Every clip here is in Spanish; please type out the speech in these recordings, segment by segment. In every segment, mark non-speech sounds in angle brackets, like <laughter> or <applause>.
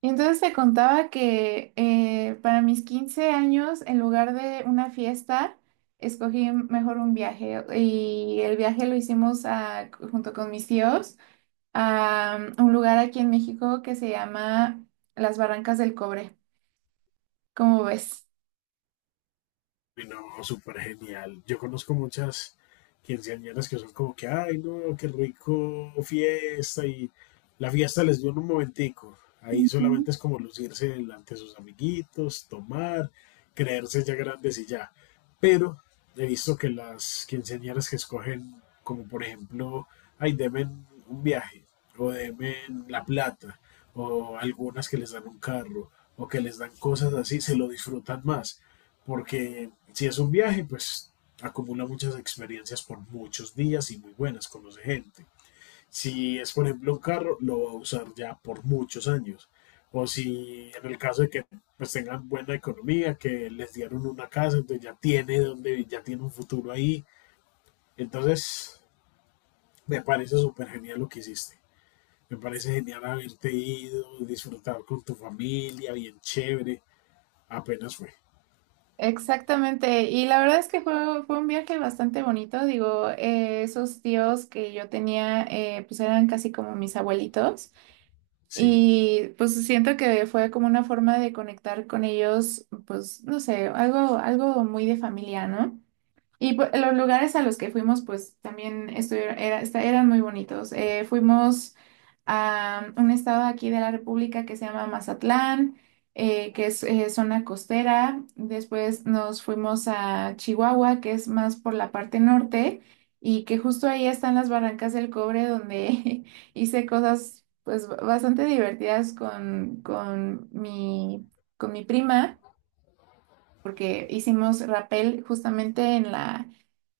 Y entonces te contaba que para mis 15 años, en lugar de una fiesta, escogí mejor un viaje. Y el viaje lo hicimos junto con mis tíos a un lugar aquí en México que se llama Las Barrancas del Cobre. ¿Cómo ves? No, súper genial. Yo conozco muchas quinceañeras que son como que, ay, no, qué rico fiesta y la fiesta les dio en un momentico. Ahí Ujú. solamente es como lucirse delante de sus amiguitos, tomar, creerse ya grandes y ya. Pero he visto que las quinceañeras que escogen, como por ejemplo, ay, deben un viaje o deben la plata o algunas que les dan un carro o que les dan cosas así, se lo disfrutan más porque si es un viaje, pues acumula muchas experiencias por muchos días y muy buenas, conoce gente. Si es, por ejemplo, un carro, lo va a usar ya por muchos años. O si en el caso de que pues tengan buena economía, que les dieron una casa, entonces ya tiene donde, ya tiene un futuro ahí. Entonces, me parece súper genial lo que hiciste. Me parece genial haberte ido, disfrutar con tu familia, bien chévere. Apenas fue. Exactamente, y la verdad es que fue un viaje bastante bonito, digo, esos tíos que yo tenía, pues eran casi como mis abuelitos. Sí, Y pues siento que fue como una forma de conectar con ellos, pues no sé, algo muy de familia, ¿no? Y pues, los lugares a los que fuimos, pues también estuvieron, eran muy bonitos. Fuimos a un estado aquí de la República que se llama Mazatlán, que es zona costera. Después nos fuimos a Chihuahua, que es más por la parte norte, y que justo ahí están las Barrancas del Cobre, donde <laughs> hice cosas pues bastante divertidas con mi prima porque hicimos rappel justamente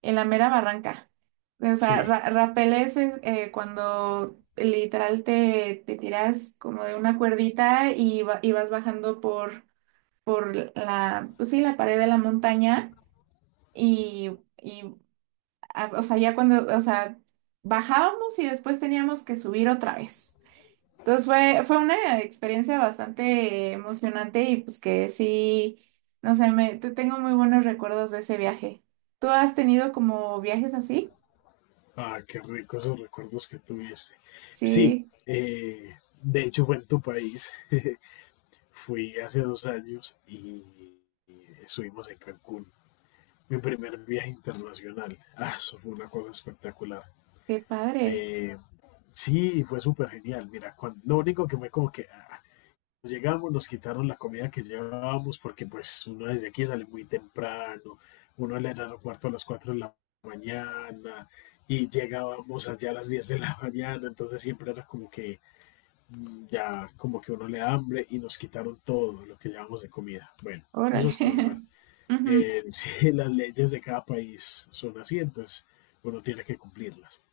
en la mera barranca. O sea, sí. Rappel es cuando literal te tiras como de una cuerdita y, y vas bajando por la, pues sí, la pared de la montaña y, y, ah, o sea, ya cuando, o sea, bajábamos y después teníamos que subir otra vez. Entonces fue una experiencia bastante emocionante y pues que sí, no sé, me, tengo muy buenos recuerdos de ese viaje. ¿Tú has tenido como viajes así? Ah, qué rico esos recuerdos que tuviste. Sí, Sí, eh, de hecho fue en tu país. <laughs> Fui hace dos años y estuvimos en Cancún. Mi primer viaje internacional. Ah, eso fue una cosa espectacular. qué padre. Eh, sí, fue súper genial. Mira, cuando, lo único que fue como que llegamos, nos quitaron la comida que llevábamos porque pues uno desde aquí sale muy temprano, uno al aeropuerto a las 4 de la mañana y llegábamos allá a las 10 de la <laughs> mañana, entonces siempre era como que ya como que uno le da hambre y nos quitaron todo lo que llevábamos de comida. Bueno, Órale. eso es normal. <laughs> Ujú. <laughs> Sí, las leyes de cada país son así, entonces uno tiene que cumplirlas.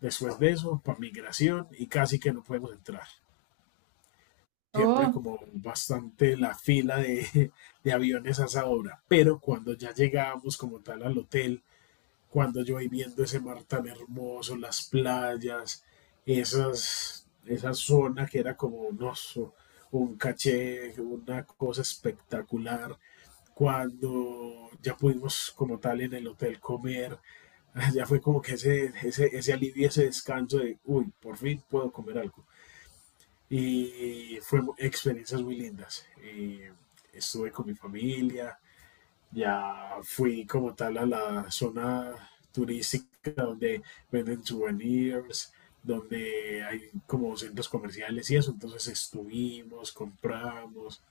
Después de eso, para migración y casi que no podemos entrar, siempre Oh. como bastante la fila de, <laughs> de aviones a esa hora. Pero cuando ya llegábamos como tal al hotel, cuando yo voy viendo ese mar tan hermoso, las playas, esas, esa zona que era como un oso, un caché, una cosa espectacular. Cuando ya pudimos como tal en el hotel comer, <laughs> ya fue como que ese alivio, ese descanso de, uy, por fin puedo comer algo y fue experiencias muy lindas. Estuve con mi familia, ya fui como tal a la zona turística donde venden souvenirs, donde hay como centros comerciales y eso, entonces estuvimos, compramos,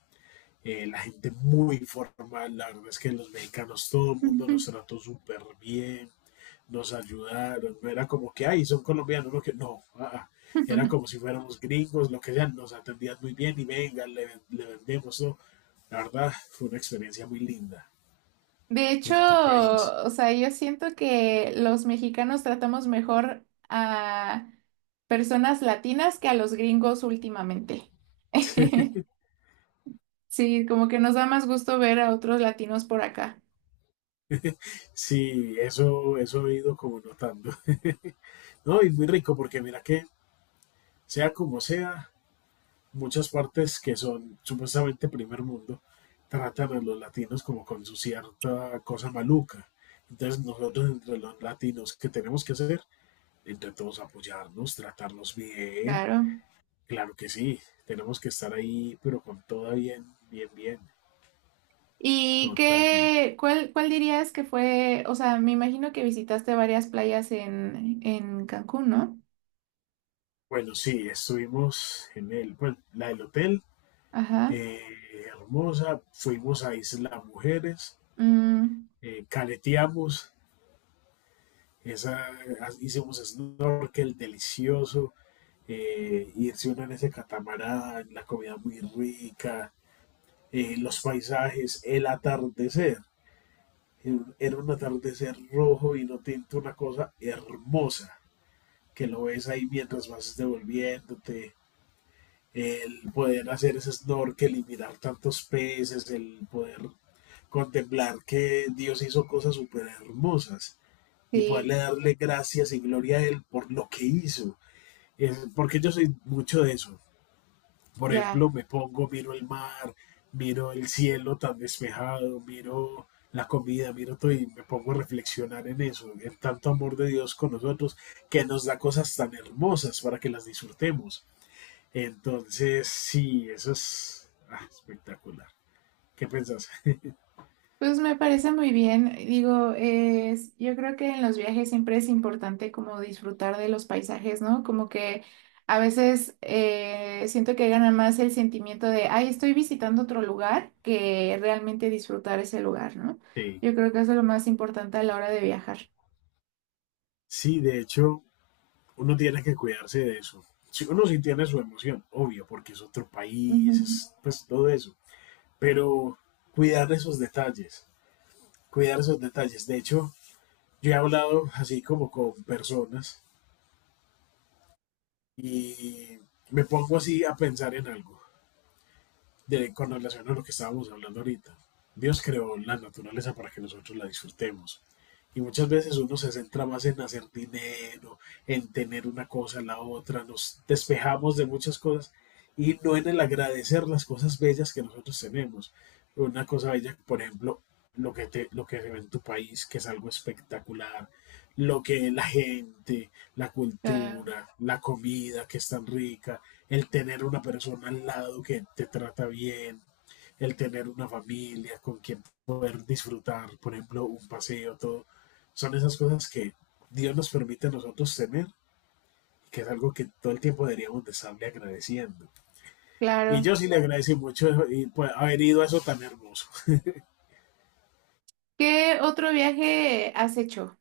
la gente muy formal, la verdad es que los mexicanos, todo el mundo nos <laughs> trató súper bien, nos ayudaron, no era como que, ay, son colombianos, no, que no, Era como si fuéramos gringos, lo que sea, nos atendían muy bien y venga, le vendemos, ¿no? La verdad, fue una experiencia muy linda De hecho, en tu país. o sea, yo siento que los mexicanos tratamos mejor a personas latinas que a los gringos últimamente. <laughs> <laughs> Sí, como que nos da más gusto ver a otros latinos por acá. Sí, eso he ido como notando. <laughs> No, y muy rico porque mira que, sea como sea, muchas partes que son supuestamente primer mundo tratan a los latinos como con su cierta cosa maluca. Entonces nosotros entre los latinos, ¿qué tenemos que hacer? Entre todos apoyarnos, tratarnos bien. Claro. Claro que sí, tenemos que estar ahí, pero con toda bien, bien, bien, ¿Y totalmente. qué, cuál, cuál dirías que fue, o sea, me imagino que visitaste varias playas en Cancún, ¿no? Bueno, sí, estuvimos en el, bueno, la del hotel, Ajá. Hermosa, fuimos a Isla Mujeres, Mm, caleteamos, esa, hicimos snorkel delicioso, irse uno en ese catamarán, la comida muy rica, los paisajes, el atardecer. Era un atardecer rojo vino tinto, una cosa hermosa que lo ves ahí mientras vas devolviéndote, el poder hacer ese snorkel y mirar tantos peces, el poder contemplar que Dios hizo cosas súper hermosas y sí, poderle darle gracias y gloria a Él por lo que hizo. Es porque yo soy mucho de eso. Por ya. ejemplo, me pongo, miro el mar, miro el cielo tan despejado, miro la comida, miro todo y me pongo a reflexionar en eso, en tanto amor de Dios con nosotros, que nos da cosas tan hermosas para que las disfrutemos. Entonces, sí, eso es espectacular. ¿Qué pensás? <laughs> Pues me parece muy bien. Digo, es, yo creo que en los viajes siempre es importante como disfrutar de los paisajes, ¿no? Como que a veces siento que gana más el sentimiento de, ay, estoy visitando otro lugar que realmente disfrutar ese lugar, ¿no? Sí. Yo creo que eso es lo más importante a la hora de viajar. Sí, de hecho, uno tiene que cuidarse de eso. Si uno sí tiene su emoción, obvio, porque es otro Ujú. país, es pues todo eso. Pero cuidar esos detalles, cuidar esos detalles. De hecho, yo he hablado así como con personas y me pongo así a pensar en algo, de, con relación a lo que estábamos hablando ahorita. Dios creó la naturaleza para que nosotros la disfrutemos. Y muchas veces uno se centra más en hacer dinero, en tener una cosa, la otra, nos despejamos de muchas cosas y no en el agradecer las cosas bellas que nosotros tenemos. Una cosa bella, por ejemplo, lo que, te, lo que se ve en tu país, que es algo espectacular, lo que la gente, la Ah, cultura, la comida que es tan rica, el tener una persona al lado que te trata bien, el tener una familia con quien poder disfrutar, por ejemplo, un paseo, todo. Son esas cosas que Dios nos permite a nosotros tener, que es algo que todo el tiempo deberíamos de estarle agradeciendo. Y claro. yo sí le agradecí mucho y, pues, haber ido a eso tan hermoso. ¿Qué otro viaje has hecho?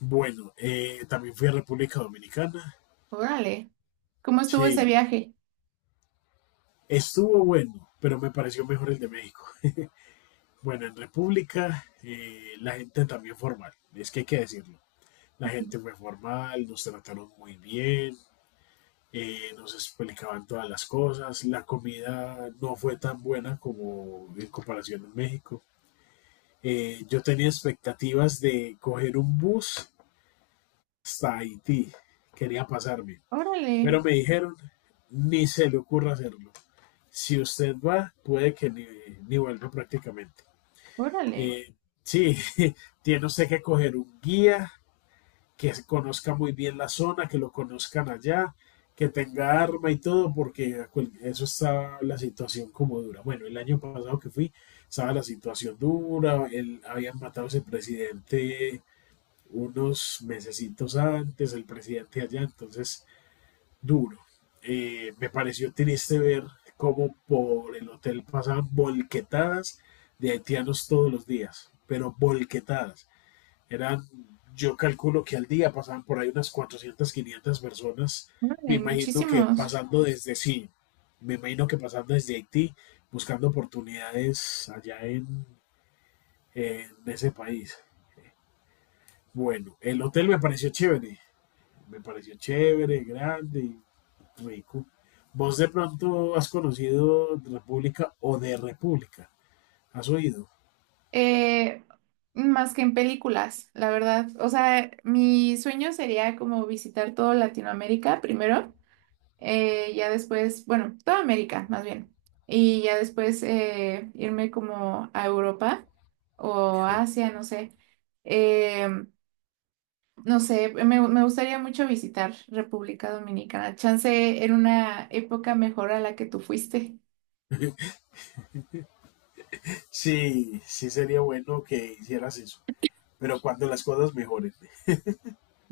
Bueno, también fui a República Dominicana. Órale. ¿Cómo estuvo Sí, ese viaje? estuvo bueno, pero me pareció mejor el de México. Bueno, en República la gente también formal, es que hay que decirlo. La gente fue formal, nos trataron muy bien, nos explicaban todas las cosas, la comida no fue tan buena como en comparación en México. Yo tenía expectativas de coger un bus hasta Haití, quería pasarme, Órale, pero me dijeron, ni se le ocurra hacerlo. Si usted va, puede que ni vuelva prácticamente. órale, Eh, sí, <laughs> tiene usted que coger un guía que conozca muy bien la zona, que lo conozcan allá, que tenga arma y todo, porque a cual- eso está la situación como dura. Bueno, el año pasado que fui, estaba la situación dura, el- habían matado a ese presidente unos mesecitos antes, el presidente allá, entonces duro. Me pareció triste ver cómo por el hotel pasaban volquetadas de haitianos todos los días, pero volquetadas. Eran, yo calculo que al día pasaban por ahí unas 400, 500 personas. Me órale, imagino que muchísimos. pasando desde sí, me imagino que pasando desde Haití, buscando oportunidades allá en ese país. Bueno, el hotel me pareció chévere, grande, rico. ¿Vos de pronto has conocido República o de República? ¿Has oído? Eh, más que en películas, la verdad. O sea, mi sueño sería como visitar todo Latinoamérica primero, ya después, bueno, toda América más bien, y ya después irme como a Europa o Creo. Asia, no sé. Em, No sé, me gustaría mucho visitar República Dominicana. Chance en una época mejor a la que tú fuiste. <laughs> Sí, sí sería bueno que hicieras eso. Pero cuando las cosas mejoren,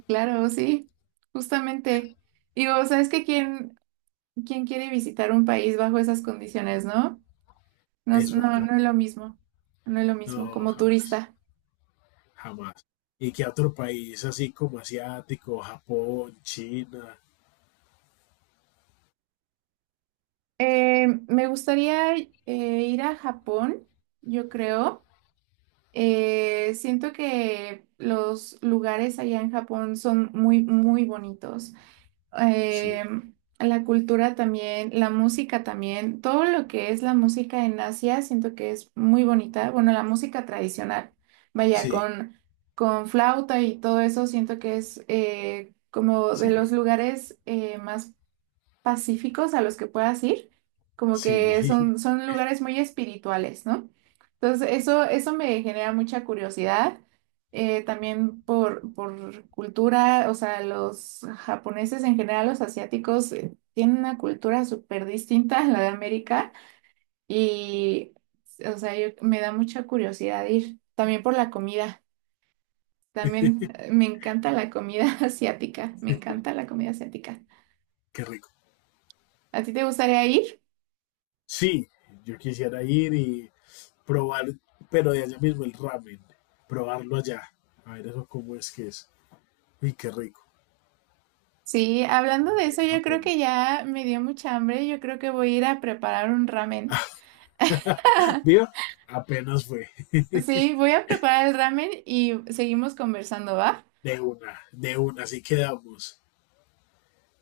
Claro, sí, justamente. Digo, ¿sabes que quién, quién quiere visitar un país bajo esas condiciones, no? No, es no, verdad. no es lo mismo. No es lo mismo, No, como jamás, turista. jamás. Y que a otro país así como asiático, Japón, China. Me gustaría ir a Japón, yo creo. Siento que los lugares allá en Japón son muy, muy bonitos. Sí, eh, la cultura también, la música también, todo lo que es la música en Asia, siento que es muy bonita. Bueno, la música tradicional, vaya, sí, con flauta y todo eso, siento que es como de sí, los lugares más pacíficos a los que puedas ir, como sí, que <laughs> son, son lugares muy espirituales, ¿no? Entonces, eso me genera mucha curiosidad, también por cultura, o sea, los japoneses en general, los asiáticos, tienen una cultura súper distinta a la de América y, o sea, me da mucha curiosidad ir, también por la comida. También me encanta la comida <laughs> asiática, me encanta la comida asiática. qué rico. ¿A ti te gustaría ir? Sí, yo quisiera ir y probar, pero de allá mismo el ramen, probarlo allá. A ver eso cómo es que es. Uy, qué rico. Sí, hablando de Allá en eso, yo creo Japón. que ya me dio mucha hambre. Yo creo que voy a ir a preparar un ramen. Viva, apenas fue Sí, voy a preparar el ramen y seguimos conversando, ¿va? De una, así quedamos.